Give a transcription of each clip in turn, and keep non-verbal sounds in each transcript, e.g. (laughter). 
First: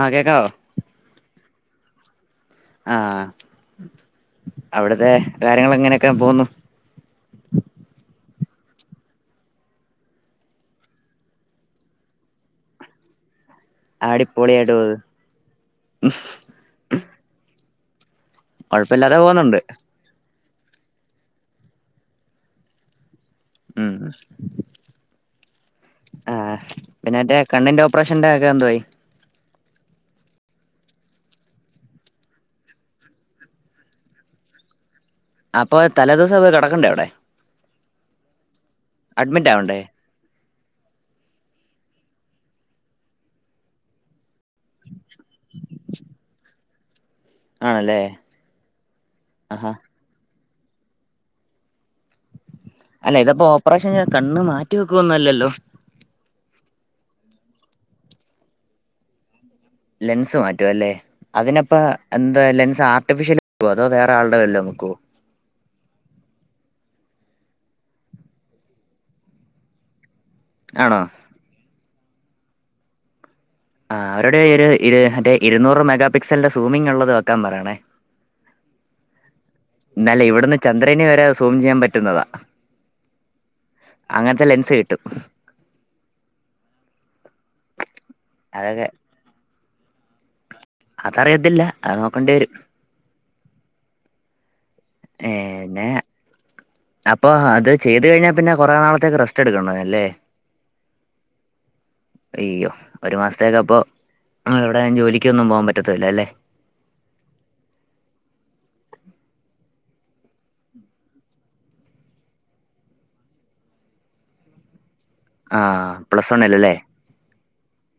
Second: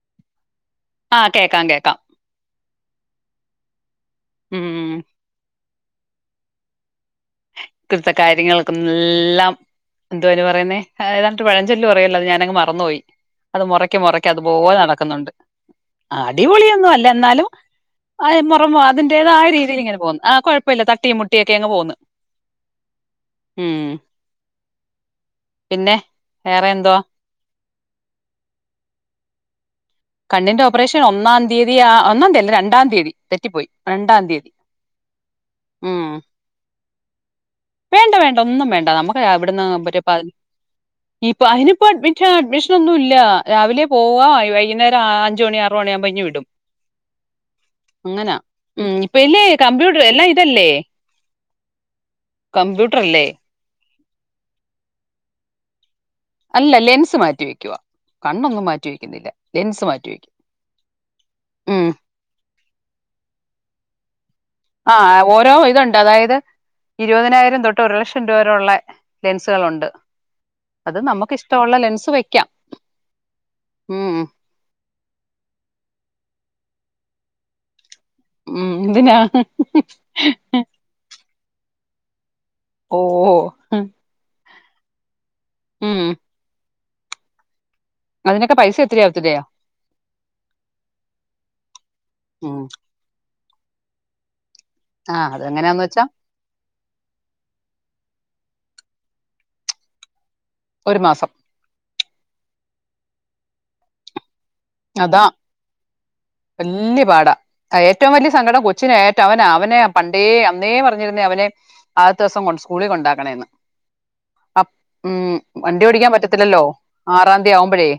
ആ കേക്കാവോ? ആഹ് കേക്കാം കേക്കാം. ആ ഉം അവിടത്തെ ങ്ങള് എങ്ങനെയൊക്കെ പോവുന്നു. ഇവിടുത്തെ കാര്യങ്ങൾക്കൊന്ന് എല്ലാം എന്തോ ഓല് പറയുന്നേ ഏതാണ്ട്ട് പഴഞ്ചൊല്ല് പറയല്ലോ അത് ഞാനങ്ങ് മറന്നുപോയി. അത് മുറക്ക് മുറക്ക് അടിപൊളിയായിട്ട് അതുപോലെ പോന്നു നടക്കുന്നുണ്ട്. അടിപൊളിയൊന്നും അല്ല എന്നാലും ആയ് മോറമോ കൊഴപ്പല്ലാതെ അതിന്റേതായ പോകുന്നുണ്ട് രീതിയിൽ ഇങ്ങനെ പോകുന്നു. ആഹ് കുഴപ്പല്ല തട്ടിയും മുട്ടിയൊക്കെ അങ്ങ് പോകുന്നു. ഉം ഉമ് പിന്നെ ആഹ് വേറെ എന്തുവാ പിന്നന്റെ കണ്ണിൻ്റെ ഒപ് പ്രഷൻ്റെ കാര്യം എന്തോയി കണ്ണിന്റെ ഓപ്പറേഷൻ ഒന്നാം തീയതി ആഹ് ഒന്നാം തീയതി അല്ല രണ്ടാം തീയതി തെറ്റിപ്പോയി രണ്ടാം തീയതി അപ്പൊ ഉം തലേദിവസം പോയി കിടക്കണ്ടേ അവിടെ? വേണ്ട വേണ്ട ഒന്നും വേണ്ട നമുക്ക് അഡ്മിറ്റ് അവുടുന്ന് ആവണ്ടേ മറ്റേ പ ഇപ്പൊ അയിനിപ്പോ അഡ്മി അഡ്മിഷൻ ഒന്നും ഇല്ല രാവിലെ പോവാ അ വൈകുന്നേരം ആഹ് അഞ്ചുമണി ആറുമണി യാകുമ്പോ ഇങ്ങ് വിടും. ആണല്ലേ അങ്ങനാ ഉമ് ഇപ്പൊ ഇല്ലേ ആഹാ കമ്പ്യൂട്ടർ എല്ലാം ഇപ്പ ഇതല്ലേ? അല്ല കമ്പ്യൂട്ടറല്ലേ ഇതപ്പോ ഓപ്പറേഷൻ കണ്ണ് മാറ്റി വെക്കുന്നല്ലല്ലോ അല്ല ലെൻസ് മാറ്റി വെക്കുവാ. കണ്ണൊന്നും മാറ്റി വെക്കുന്നില്ല. ലെൻസ് മാറ്റി വെക്കും ലെൻസ് മാറ്റുവല്ലേ. അതിനപ്പ ഉം എന്താ ലെൻസ് ആർട്ടിഫിഷ്യൽ അതോ വേറെ ആൾ ആഹ് ഓരോ ഇതോ ണ്ടതായത് ഇരുപതിനായിരം തൊട്ട് ഒരു ലക്ഷം രൂപരെഒള്ളെ ലെൻസുകളൊണ്ട്. അത് ആണോ നമ്മക്കിഷ്ടൊള്ള ലെൻസ് വെക്കാം. ആഹ് ഉം അവരോട് ഇരു ഇര് മറ്റേ ഇരുന്നൂറ് മെഗാ പിക്സല്ന്റെ സൂമിംഗ്ള്ളത് വെക്കാൻ പറയണേ. ഉം എന്തിനാ? ഇന്നാല്ലെ ഇവിട്ന്ന് ചന്ദ്രനെ വരെ സൂമ് ചെയ്യാൻ പറ്റുന്നതാ. ഓഹ് ഓഹ് ഹ് ത ലെൻസ് കിട്ടും. ഉം അതിനെക്കെ പൈസ അതൊക്കെ ഒത്തിരിയാവത്തില്ലിയോ? അതറിയത്തില്ല അത് നോക്കേണ്ടി വരും. ഉം ആ അതെങ്ങനെയാന്ന് ഏന്നെ വെച്ചാ അപ്പൊ അത് ചെയ്ത് കഴിഞ്ഞാ പിന്നെ കുറേ നാളത്തേക്ക് റെസ്റ്റ് എടുക്കണഅ ല്ലേ? ഒരു മാസം അയ്യോ? ഒരു മാസത്തേക്ക് അപ്പോ അതാ വല്യ പാടാ ഏറ്റോം വല്ല്യ സങ്കടം കൊച്ച് ച്ചിനേറ്റം അവന അവനേ പണ്ടേ അന്നേ പറഞ്ഞിരുന്നേ അവനെ ആദ്തോസം കൊണ്ട് സ്കൂളിൽ കൊണ്ടാക്കണേന്ന്. അപ്പ് ഉം ആ വണ്ടി ഓടിക്കാൻ പ്ലസ് പറ്റത്തില്ലല്ലോ. വണ്ണിലല്ലേ ആറാന്തി ആമ്പോഴേ?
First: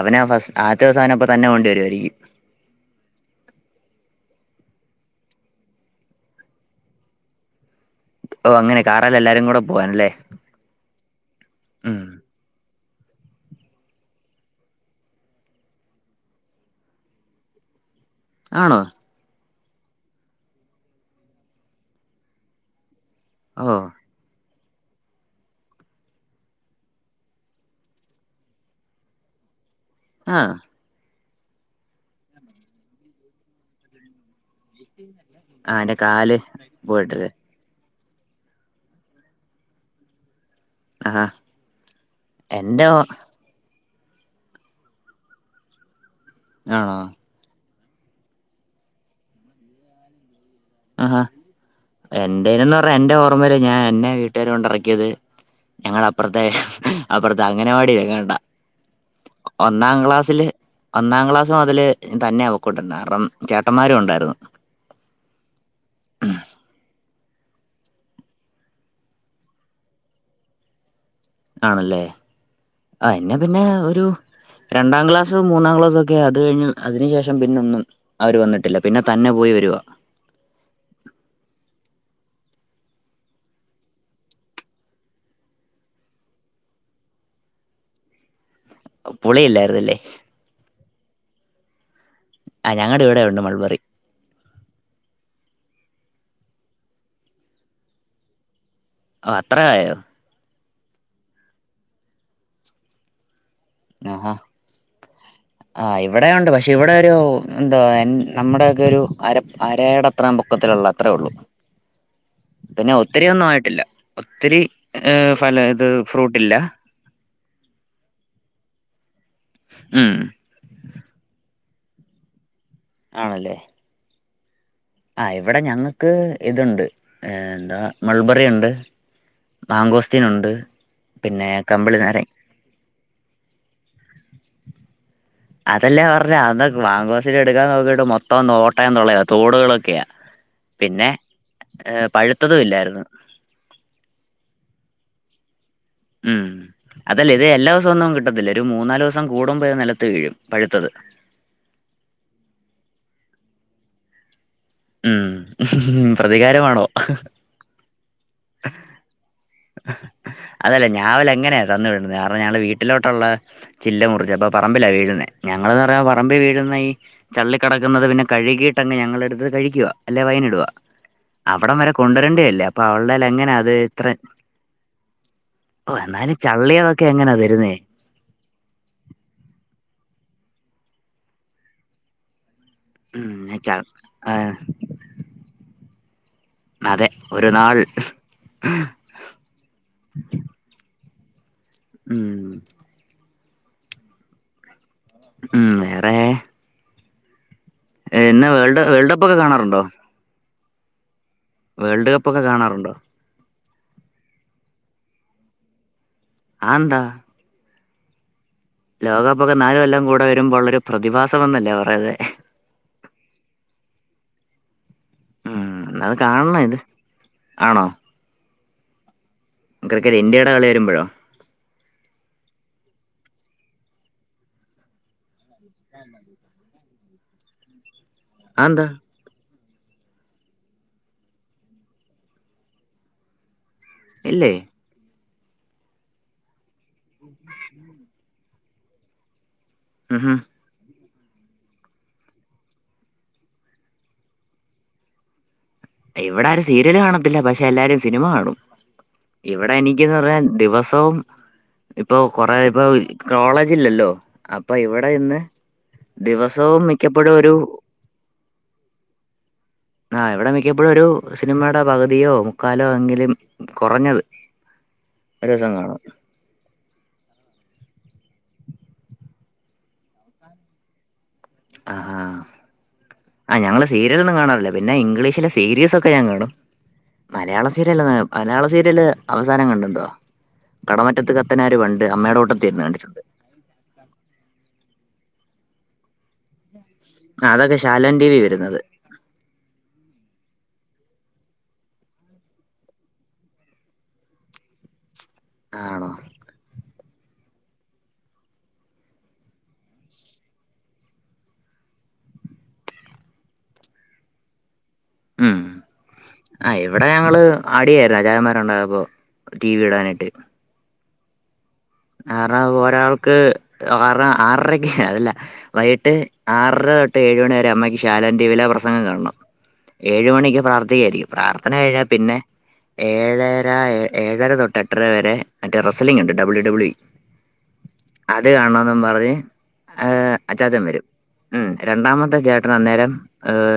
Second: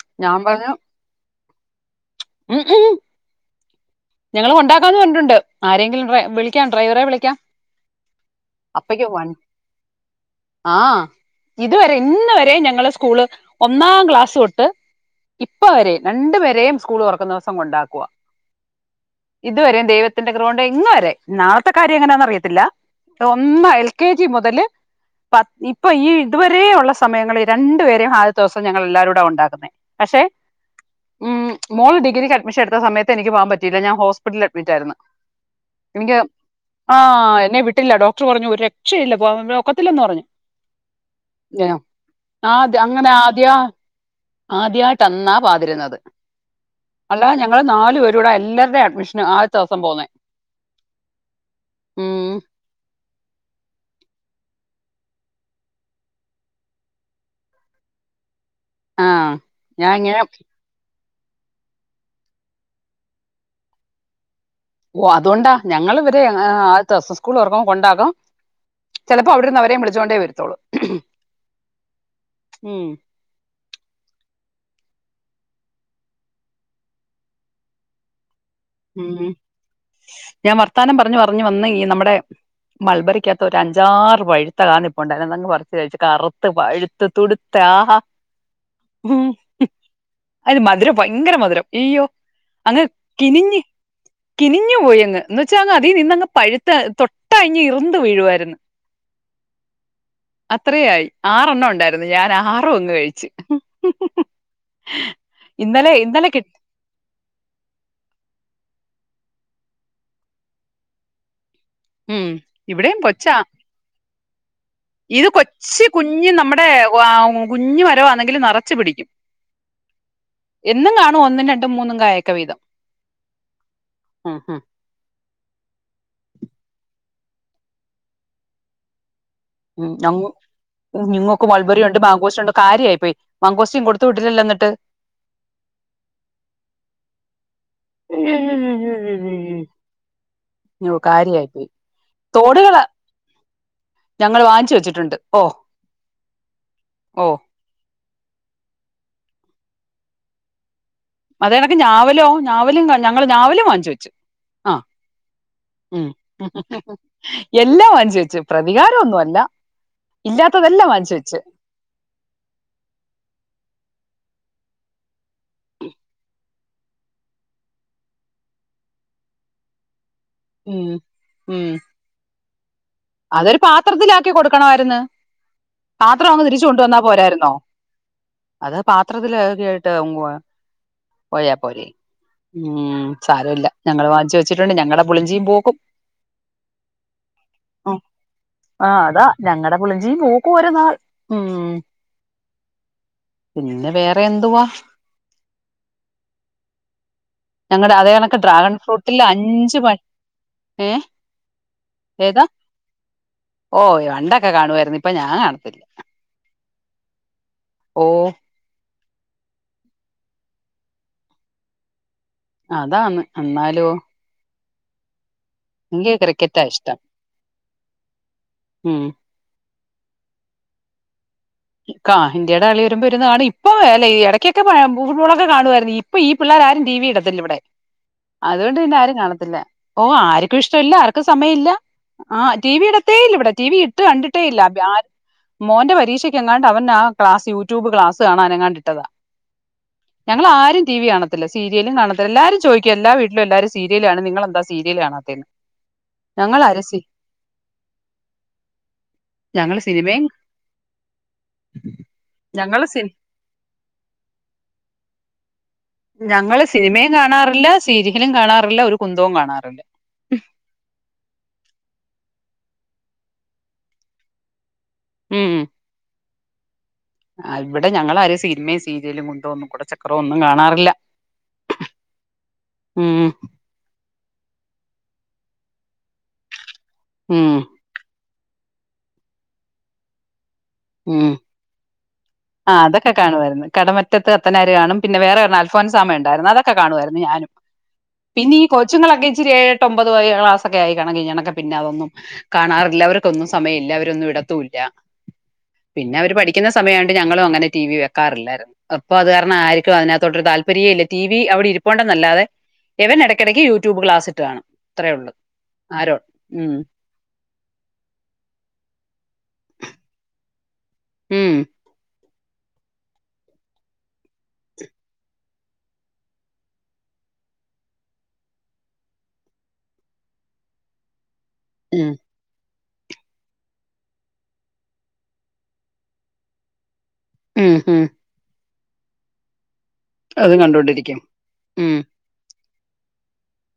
അവന ഫസ് ആത്യൊസം അവനെ അപ്പതന്നെ കൊണ്ടുവരുവാരിക്കും. ഉം ഉം ഞങ്ങള് കൊണ്ടാക്കാന്ന് പറഞ്ഞിട്ടുണ്ട്. ആരെങ്കിലും ഡ്രെ വിളിക്കാം ഡ്രൈവറെ വിളിക്കാം. ഓ അങ്ങനെ അപ്പക്ക് കാറേല് വണ് എല്ലാരും കൂടെ പോവാനല്ലേ ആഹ് ഇതുവരെ ഉം ഇന്ന് വരെ ഞങ്ങള് സ്കൂള് ഒന്നാം ക്ലാസ് തൊട്ട് ഇപ്പവരേം രണ്ടു പേരേം സ്കൂൾ തൊറക്ന്നൊസം കൊണ്ടാക്കുവ ആണോ? ഇതുവരെയും ദൈവത്തിന്റെ കൃപ കൊണ്ട് ഇന്ന് വരെ നാളത്തെ കാര്യം എങ്ങനെയാന്ന് അറിയത്തില്ല ഒന്ന ഓ എൽ കെ ജി മുതല് (inaudible) പ ഇപ്പൊ ഈ ഇതുവരെയുള്ള സമയങ്ങൾ രണ്ടു പേരെയും ആദ്യത്തെ സം ഞങ്ങൾ എല്ലാരും കൂടെ കൊണ്ടാക്കുന്നെ. പക്ഷെ ആ ഉമ് മോൾ ഡിഗ്രിക്ക് അഡ്മിഷൻ എടുത്ത സമയത്ത് എനിക്ക് പോകാൻ പറ്റ ല്ല ഞാൻ ഹോസ്പിറ്റലിൽ അഡ്മിറ്റ് ആയിരുന്നു ആ അവന്റെ എനിക്ക് കാല് പോയിട്ടല്ലേ ആഹ് എന്നെ വിട്ടില്ല ഡോ ഡോക്ടർ പറഞ്ഞു രു രക്ഷയില്ല ഒക്കത്തില്ലന്ന് പറഞ്ഞു ആഹാ യോ ആദ്യ എന്റെ ആണോ അങ്ങനെ ആദ്യാ ആദ്യയിട്ട് അന്നാ പാതിരുന്നത് അല്ലാ ഞങ്ങളെ നാലു പേര കൂടെ എ എല്ലാവരുടെയും അഡ്മിഷനും ആദ്യത്തെ ദിവസം പോകുന്നേ ആഹ് എന്റെന്ന് പറ എന്റെ ഓർമ്മല് ഞാൻ എന്നെ വീട്ടുകാര് കൊണ്ടിറക്കിയത് ഞങ്ങള അപ്പുറത്തെ അപ്പുറത്തെ അംഗന വാടി എങ്ങാണ്ടാ ആ ഞാൻ ഒന്നാം ഇങ്ങനെ ഗ്ലാസ്സിൽ. ഒന്നാം ക്ലാസ്സ് മുതല് തന്നെ അവക്കോണ്ടിരുന്നു കാരണം ചേട്ടന്മാരും ഉണ്ടായിരുന്നു. ഓ അതുകൊണ്ടാ ഞങ്ങളെ ഇവരെ ആദ്യത്തെ ദിവസ സ്കൂൾ തുറക്കുമ്പോ കൊണ്ടാകാം ചിലപ്പോ അവിടെന്ന് അവരേ വിളിച്ചോൊണ്ടേ വരുത്തുള്ളൂ ആണല്ലേ ആ എന്നെ പിന്നെ ഒരു രണ്ടാം ക്ലാസ്, മൂന്നാം ക്ലാസ്, ഒക്കെ അത് കഴിഞ് അതിനു ശേഷം പിന്നൊന്നും അവർ വന്നിട്ട്- ഉം ഞാൻ വർത്താനം പറഞ്ഞു പറഞ്ഞു വന്ന് ഈ നമ്മുടെ (unintelligible) മൾബറിക്കകത്ത് ഒരു അഞ്ചാറ് വഴുത്ത കണ ഇപ്പ ഉണ്ടായിങ്ങ് പറിച്ച് കഴിച്ച് കറുത്ത് വഴുത്ത് തുടുത്ത് പുളിയില്ലായിരുന്നല്ലേ അത് ആ മധുരം ഭയങ്കര മധുരം അയ്യോ ആ ആ ഞങ്ങളുടെ ഇവിടെ ഉണ്ട് മൾബറി. കിനിഞ്ഞു പോയി അങ് എന്ന് വെച്ചാ അങ്ങ് അതീ നിന്നങ്ങ് പഴുത്ത് തൊട്ട അഞ് ഇറന്ത്‌ വീഴുവായിരുന്നു. അത്രയായോ? അത്രയായി ആറെ എണ്ണം ഉണ്ടായിരുന്നു ഞാൻ ആറും അങ്ങ് കഴിച്ച്. ആ ആഹഹ ആ് ഇന്നലെ ഇന്നലെ ഇവിടെ ഉണ്ട് കിട്ടി പക്ഷെ ഇവിടെ ഒരു എന്തോ അ നമ്മുടെയൊക്കെ ഒരു അര അരയുടെ അത്രയും പൊക്കത്തിലുള്ള അത്രേ ഉള്ളു. ഉം പിന്നെ ഇവിടെയും ഒത്തിരി കൊച്ചാ ഒന്നും ആയിട്ടില്ല ഒത്തിരി ഇത് ഏഹ് ഫല ഇത് കൊച്ചു കുഞ്ഞ് ഫ്രൂട്ടില്ല നമ്മുടെ കുഞ് വരോന്നെങ്കിൽ നിറച്ച് പിടിക്കും. ഉം എന്നും കാണും ഒന്നും രണ്ടും മൂന്നും കായൊക്കെ വീതം. ആണല്ലേ? ആഹ് ഹഹ ആഹ് ഇവിടെ ഞങ്ങൾക്ക് ഇതുണ്ട് എന്താ മൾബറിയുണ്ട് മാങ്കോസ്തീനുണ്ട്. ങ്ങങ്ക്ക് പിന്നെ മൾബറി ഉണ്ട് കമ്പിളി നാരൻ മാങ്കോശ ഉണ്ട് കാര്യയി പോയി മാങ്കോസ്റ്റ് കൊടുത്തു വിട്ടില്ലല്ലോ ന്നിട്ട് അതല്ലേ പറഞ്ഞ അ മാങ്കോസ്റ്റ് എടുക്കാൻ നോക്കിയിട്ട് മൊത്തം നോട്ടം തൊളയാ തൊടുകളൊക്കെയാ അയ്യോ പിന്നെ കാര്യായി പോയി പഴുത്തതും ഇല്ലായിരുന്നു. ഞങ്ങള് വാങ്ങിച്ച് വെച്ചിട്ടുണ്ട്. ഓ ഉം ഓ അതല്ല ഇത് എല്ലാ ദിവസൊന്നും കിട്ട ഇതിലൊരു ഒരു മൂന്നാല് ദിവസം കൂടുമ്പോ നിലത്ത് വീഴും പഴുത്തത് അതേനക്ക് ഞാവലോ ഞാവലും ഞങ്ങള് ഞാവലും വാങ്ങിച്ചു വച്ചു. ആഹ ഉം ഉം എല്ലാ വ പ്രതികാരമൊന്നുല്ല അതല്ലേ ഞാവൽ എങ്ങനെയാ തന്നു വിടുന്നത് കാരണം ഞങ്ങടെ വീട്ടിലോട്ടുള്ള- ചില്ല മുറിച്ച അപ്പോൾ പറമ്പിലാണ് വീഴുന്നത് ഞങ്ങളന്ന് പറയാ പറമ്പിൽ വീഴുന്ന ഈ ചള്ളി കടക്കുന്നത് പിന്നെ കഴുകി. ഞങ്ങളെടുത്ത് കഴിക്കുക അല്ലെ വയിനിടുവ ഉം ഉം അവിടം വരെ കൊണ്ട്രെണ്ടി വരില്ലേ അപ്പോ അതൊരു പാത്രത്തിലാക്കി കൊടുക്കണായിര്ന്ന് ഓ പത്രം എന്നാലും അങ്ങ് തിരിച്ചു കൊണ്ട് വന്നാ ചള്ളിയതൊക്കെ എങ്ങനാ പോരായിരുന്നോ തരുന്നേ അത് ആ പാത്രത്തിലാക്കിയിട്ട് ഉമ്‌വ പോയ പോരേ ഉം സാരോല്ല ഞങ്ങള് വാങ്ങിച്ചു ആഹ് വെച്ചിട്ടുണ്ട് ഞങ്ങളുടെ പുളിഞ്ജി യും പൂക്കും അതെ ഒരു നാൾ ആ് അതാ ഞങ്ങളടെ പുളിഞ്ചീ പുക്കും ഒരു നാൾ ഉം ഉം പിന്നെ വേറെ എന്തുവാ ഉം വേറേ ഞങ്ങളുടെ അത കണക്ക് ഡ്രാഗൺ വേൾഡ് ഫ്രൂട്ടില് കപ്പൊക്കെ അഞ്ച് കാണാറുണ്ടോ പഴി ഏ വേൾഡ് കപ്പ് ഒക്കെ ഏതാ കാണാറുണ്ടോ ഓ വണ്ടൊക്കെ കാണുവായിരുന്നു ഇപ്പൊ ഞാൻ കാണത്തില്ല അഎന്താ ഓ ലോകകപ്പ് ഒക്കെ നാലു കൊല്ലം കൂടെ വരുമ്പോ ഉള്ളൊരു പ്രതിഭാസമെന്നല്ലേ പറയ്ന്നെ അതാന്ന് എന്നാലോ ഉം ന്ക്ക് അത് കാണണം ക്രിക്കറ്റാ ഇത് ഇഷ്ടം ആണോ ഉം ക്രിക്കറ്റ് ഇന്ത്യയുടെ കളി വരുമ്പോഴോ ഇക്കാ ഇന്ത്യാടെ കളി വരുമ്പോ ഒരു കറി ഇപ്പൊ ഇടക്കൊക്കെ ഫുട്ബോളൊക്കെ കാണുവായിരുന്നു ഇപ്പൊ ഈ പിള്ളേ ടെ ആരും ടിവി ഇടത്തില്ല ഇവിടെ (inaudible) അതോൻണ്ട് പിന്നെ ആരും കാണത്തില്ല ഓ ആർക്കും ഇഷ്ടല്ല ആർക്കും സമയല്ല ആ ടി വി ഇടത്തേയില്ല ഇവിടെ ടി വി ട്ട് കണ്ടിട്ടേ ഇല്ലേ ഇല്ല പ്യാർ മോന്റെ പരീക്ഷ എങ്ങാണ്ട് അവൻ ആ ക്ലാസ് യൂട്യൂബ് ക്ലാസ് കാണാൻ എങ്ങാണ്ട് ഇട്ടതാ ഉംഹ് ഞങ്ങൾ ആരും ടി വി കാണ ത്തില്ല സീരിയലും കാണത്തില്ല എല്ലാരും ചോയ്ക്കും എല്ലാ വീട്ടിലും എല്ലാരും സീരിയല് കാണും നിങ്ങളെന്താ സീരിയല് കാണാത്തേ ന്ന് ഇവിടെ ആരും സീരിയല് കാണത്തില്ല പക്ഷെ എല്ലാരും സിനിമ കാണും ഇവിടെ ഞങ്ങള് എനക്ക്ന്ന് സിനിമയും പറഞ്ഞ ദിവസം പ്പോ ഇപ്പൊ കൊറേ ഇപ്പൊ ഞങ്ങള് സി കോളേജില്ലല്ലോ അപ്പൊ ഇവിടെ ഇന്ന് ഞങ്ങള് ദിവസവും സിനിമേം മിക്കപ്പോഴും ഒരു കാണാറില്ല സീരിയെലും കാണാറില്ല ഒരു കുന്തവും കാണാറില്ല ആ ഇവിടെ മിക്കപ്പോഴും ഒരു സിനിമയുടെ പകുതിയോ മുക്കാലോ എങ്കിലും കുറഞ്ഞത് ഒരുസം കാണ ആ ഇവിടെ ഞങ്ങളാരും സിനിമയും സീരിയലും കുന്തോന്നും കുട്ചക്രവ്വൊന്നും കാണാറില്ല ആഹാ ഉം ആ ഞങ്ങള് സീ സീരിയൊന്നും കാണാറില്ല പിന്നെ ഇംഗ്ലീഷിലെ സീരീയസൊക്കെ ഞാൻ കാണും ഉം മലയാളം സീരിയല് മലയാള സീരിയല് അവസാനം കണ്ടുണ്ടോ കടമറ്റത്ത് കത്തനാർ വണ്ട് ആഹ് അതൊക്കെ കാണുവായിരുന്ന് കടമറ്റത്ത് കത്തനാര് കാണും പിന്നെ വേറെ ഒരെണ്ണം അൽഫോൻസാമ ഉണ്ടായിരുന്നു അതക്കെ ഒക്കെ കാണുയിരുന്നു ആ, ഞാനും അതൊക്കെ ശാലൻ ടി വി ക്കെ വരുന്നത് ആയി കണക്കി എണക്ക പിന്നെ അതൊന്നും കാണാറില്ല അവർക്കൊന്നും സമയല്ല അവരൊന്നും വിടത്തൂല്ല ആണോ പിന്നെ അവര് പഠിക്കുന്ന സമയാണ് ഞങ്ങളും അങ്ങനെ ടി വി വെക്കാറില്ലായിരുന്നു അപ്പൊ അത് കാരണം ആരിക്കും അതിനകത്തൊട്ട് താല്പര്യെല്ല ടി വി അവിടെ ഇരിപ്പുണ്ടെന്ന അല്ലാതെ എവൻ ഇടയ്ക്കിടക്ക് യൂട്യൂബ് ക്ലാസിട്ട് കാണും അത്രേ ഒള്ളൂ ഉം ആരോ ആ ഇവിടെ ഞങ്ങള് അടിയായിരുന്നു അചായന്മാരുണ്ടായപ്പോ ടി വി ഇടാനായിട്ട് ഹ്മ് ആറ ഒരാൾക്ക് ആറ ആറരക്ക് അതല്ല വൈകിട്ട് ആററൊട്ട് ഇപ്പ ഏയ്‌ മണി വരെ അമ്മയ്ക്ക് ശാലോം ടിവിയിലെ പ്രസംഗം കാണണം ഏഴുമണിക്ക് പ്രാർത്ഥിക്കായിരിക്കും പ്രാർത്ഥന കഴിഞ്ഞാ ഉം പിന്നെ ഏഴര ഏഴര തൊട്ട് എട്ടര വരെ മറ്റേ റസലിംഗ് ണ്ട് മറ്റേ ഡബ്ള്യൂ ഡബ്ള്യു ഉം ഉം അത് കാണോന്നും പറഞ്ഞ് ഹ് അതും അച്ചാച്ചൻ വരും. കണ്ടോണ്ടിരിക്കും ഉം രണ്ടാമത്തെ ചേട്ട അന്നേരം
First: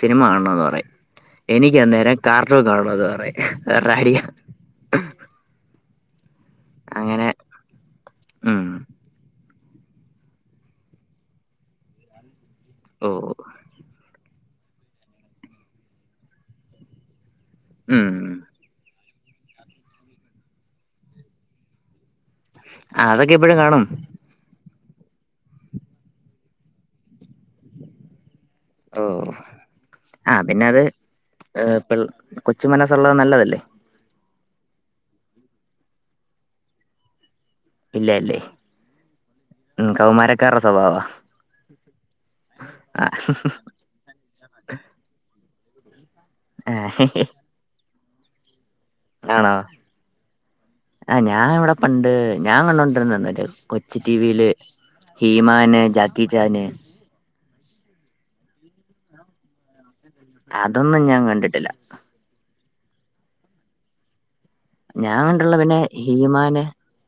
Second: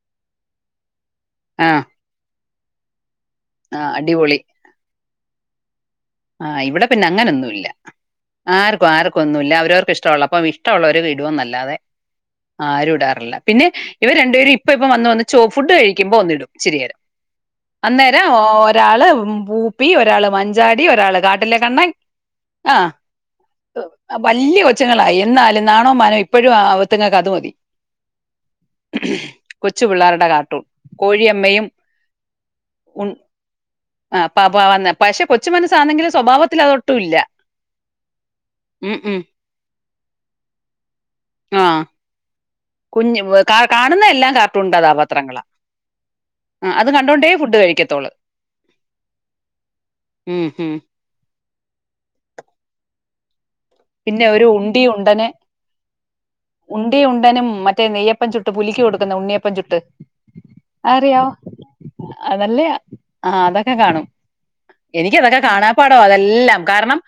സിനിമ കാണണംന്ന് പറയും, എനിക്ക് അന്നേരം കാർട്ടൂൺ കാണന്ന് പറയും. ആഹ് വേറെ അടിയാ അടിപൊളി. ആഹ് ഇവിടെ പിന്നെ അങ്ങനെ അങ്ങനൊന്നുംല്ല. ഉം ആർക്കും ആർക്കുക്കൊന്നുമില്ല, അവരവർക് ഇഷ്ടവുള്ളപ്പം ഇഷ്ടമുള്ളവരെ വിടുവെന്നല്ലാതെ. ആരും ഓ ഇടാറില്ല. പിന്നെ ഇവര് രണ്ടു പേരും ഇപ്പ ഇ ഇപ്പ വന്ന് വന്ന് ചോ ഫുഡ് കഴിക്കുമ്പോ ഒന്നിടും ഇച്ചിരിയേരം. ഉം അന്നേരം ഒരാള് ഉ പൂപ്പി, ഒരാള് മഞ്ചാടി, ഒരാള് കാട്ടിലേ കണ്ണൻ അതൊക്കെ ഇപ്പഴും കാണും ആവലിയ കൊച്ച് ച്ച്ങ്ങളായി എന്നാലും നാണോ മാനോം, ഇപ്പഴും അവത്ത്ങ്ങക്ക് അത് മതി. ഓ കൊച്ചു പിള്ളാരുടെ ആഹ് കാട്ടൂൺ. പിന്നെ അത് കോഴിയമ്മയും ഏഹ് പിൾ കൊച്ചു ഉൺ മനസ്സുള്ളത് നല്ലതല്ലേ ആ പബ വന്നെ പക്ഷെ കൊച്ചു മനസ്സാണെങ്കിലും സ്വഭാവത്തിൽ അതൊട്ടുല്ല. ഇല്ല ല്ലേ? ഉം കൗമാരക്കാരടെ സ്വഭവാ.. കുഞ് കാ കാണുന്നതെല്ലാം കാർട്ടൂൺ കഥാപത്രങ്ങള. ആ അത് ആഹ് കണ്ടോണ്ടേ ഫുഡ് കഴിക്കത്തോള്ള്. ആണോ? ഉം ഉം ആ ഞാൻ ഇവിടെ പണ്ട് ഞാൻ കണ്ടോണ്ടിരന്നന്താ കൊച് പിന്നെ ടിവിയില് ഹീമാന്, ജാക്കിച്ചാ ഉണ്ടീം ഉണ്ടനും മറ്റേ നെയ്യപ്പം ചുട്ട് പുലിക്ക് കൊടുക്കുന്ന ഉണ്ണിയപ്പം ചുട്ട്. അതൊന്നും അറിയാ ഞാൻ കണ്ടിട്ടില്ല അതല്ലയാ ആ അതൊക്കെ കാണും. ഞാൻ എനിക്കതൊക്കെ കണ്ടുള്ള പിന്നെ കാണാപാടാ അതെല്ലാം ഹീമാന് കാരണം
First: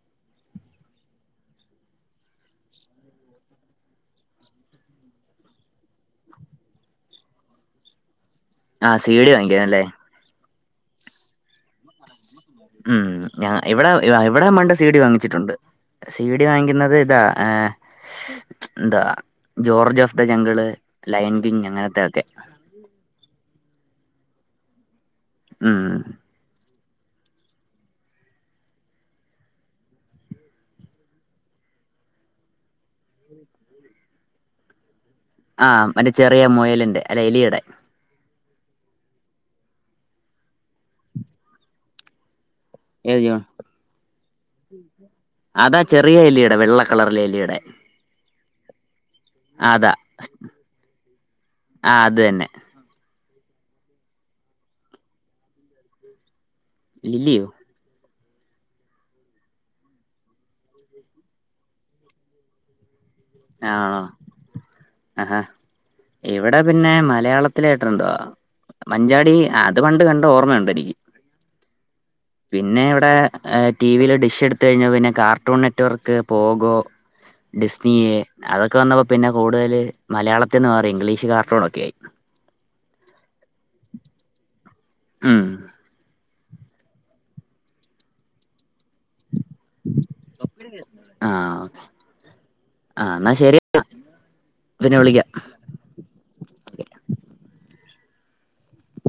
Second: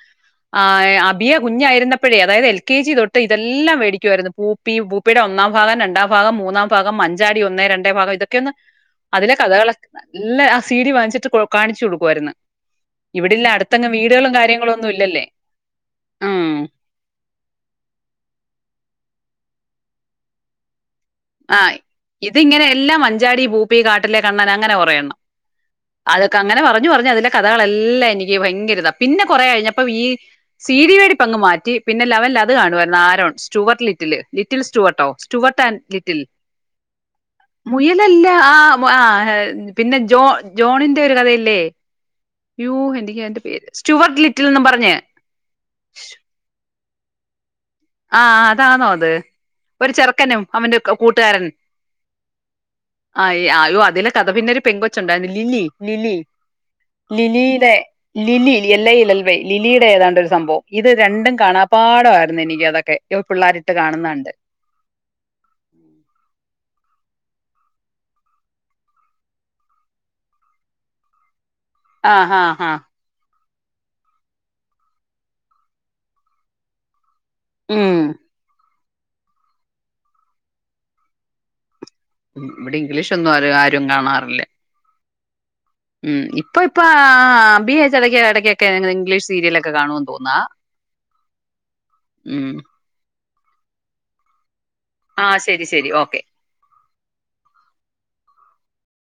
ആ അബിയ കുഞ്ഞായിരുന്നപ്പഴേ അതായത് എൽ കെ ജി തൊട്ട് ഇതെ ല്ലാം വേടിക് ക്കായിരുന്ന്. പൂപ്പി, പൂപ്പിയുടെ ഒന്നാം ഭാഗം, രണ്ടാം ഭാഗം, മൂന്നാം ഭാഗം, മ ഞ്ചാടി ഒന്നേ, രണ്ടേ ഭാഗം ഇതൊക്കെ ക്കന്ന് ആ സി ഡി അതിലെ വാങ്ങിക്കാനല്ലേ കഥകളൊക്കെ നല്ല ആ സീഡി വാങ്ങിച്ചിട്ട് കാണിച് കൊടുക്കുവായിരുന്ന്. ഉം ഞാ വിടെ വിടേം കാര്യങ്ങളും പണ്ട് ഒന്നും സീഡി ഇല്ലല്ലേ വാങ്ങിച്ചിട്ടുണ്ട്. സീഡി ഉം വാങ്ങിക്കുന്നത് ഇതാ ഏഹ് മച്ച് എന്താ. George of the jungle lion king അങ്ങനത്തെ ഒക്കെ ആഇതിങ്ങനെ എല്ലാം മഞ്ചാടി, പൂപ്പി, കാട്ടിലെ കണ്ണൻ അങ്ങനെ കുറെ എണ്ണം. ഉം അതൊക്കെ അങ്ങനെ പറഞ്ഞ പറഞ്ഞു പറഞ്ഞതിലെ കഥകളെല്ലാം എനിക്ക് വയങ്കര ഇത പിന്നെ കൊറെ കഴിഞ്ഞപ്പ ഈ സീഡി വേടിപ്പങ്‌ മാറ്റി. പിന്നെ ലെവൻ ലത് കാണുമായിരുന്നു. ആരോൺ സ്റ്റുവർട്ട്ലിറ്റിൽ, ലിറ്റിൽ സ്റ്റുവർട്ടോ, സ്റ്റുവർട്ട് ആ ആൻ് ലിറ്റിൽ മറ്റേ ചെറിയ മൊയലിൻ്റെ അല്ല എലിയുടെ. മുയലല്ല ആ ആ പിന്നെ ജോ ജോണിന്റെ ഒരു കഥയില്ലേ? യോ. ഏത് എന്ത്ക്കാ ആയിന്റെ ജോ- പേര് സ്റ്റുവർട്ട് ലിറ്റിൽന്നും പറഞ്. അതാ ചെറിയ എലിയടെ വെള്ള കളറിലെ എലിടെ. ആആ അതാണോ? അത് ഒരു അതാ ചെറുക്കനും അവന്റെ കൂട്ടുകാരൻ. അതന്നെ. ആ അയ്യോ അതിലെ കഥ പിന്നെ ഒരു പെങ്കൊച്ചുണ്ടായിരുന്നു ലില്ലി ലില്ലി. ലില്ലിയോ ലില്ലിലെ ലിലിയിൽ എല്ലൽ. എൽവൈ ലില്ലിയുടെ ഏതാണ്ട് ഒരു സംഭവം ഇത് രണ്ടും കാണാപ്പാടായിരുന്നു എനിക്ക തൊക്കെ. ഇ പിള്ളേരിട്ട് ആണോ കാണുന്നുണ്ട്. ആഹാ ഇവിടെ പിന്നെ മലയാളത്തിലായിട്ടുണ്ടോ? മഞ്ചാടി അത്പണ്ട് കണ്ട ഓർമയുണ്ടെ നിക്ക്. ആ ഹാ ഹാ പിന്നെ ഇവിടെ ടിവിൽ ഡിഷ് എടുത്ത കഴിഞ്ഞ പിന്നെ കാർട്ടൂൺ നെറ്റ്വർക്ക്, പോകോ ഉം ഡിസ്നിയ അതൊക്കെ വന്നപ്പോ പിന്നെ കൂടുതൽ മലയാളത്തിന്ന് മാറി ഇംഗ്ലീഷ് കാർട്ടൂണൊക്കെയായി. ഇവിടെ ഇംഗ്ലീഷൊന്നും ആ ആരും കാണാറില്ല. മ്ഹ് ഉം ഇപ്പൊ പ്പോ ബി എച്ച് ഇട ഇടക്കൊക്കെ ഇംഗ്ലീഷ് സീരിയലൊക്കെ കാണോ തോന്നാ ഉമ് ന്നാ ശരി ന്ന ആഹ് ശരി ശരി ഓക്കെ.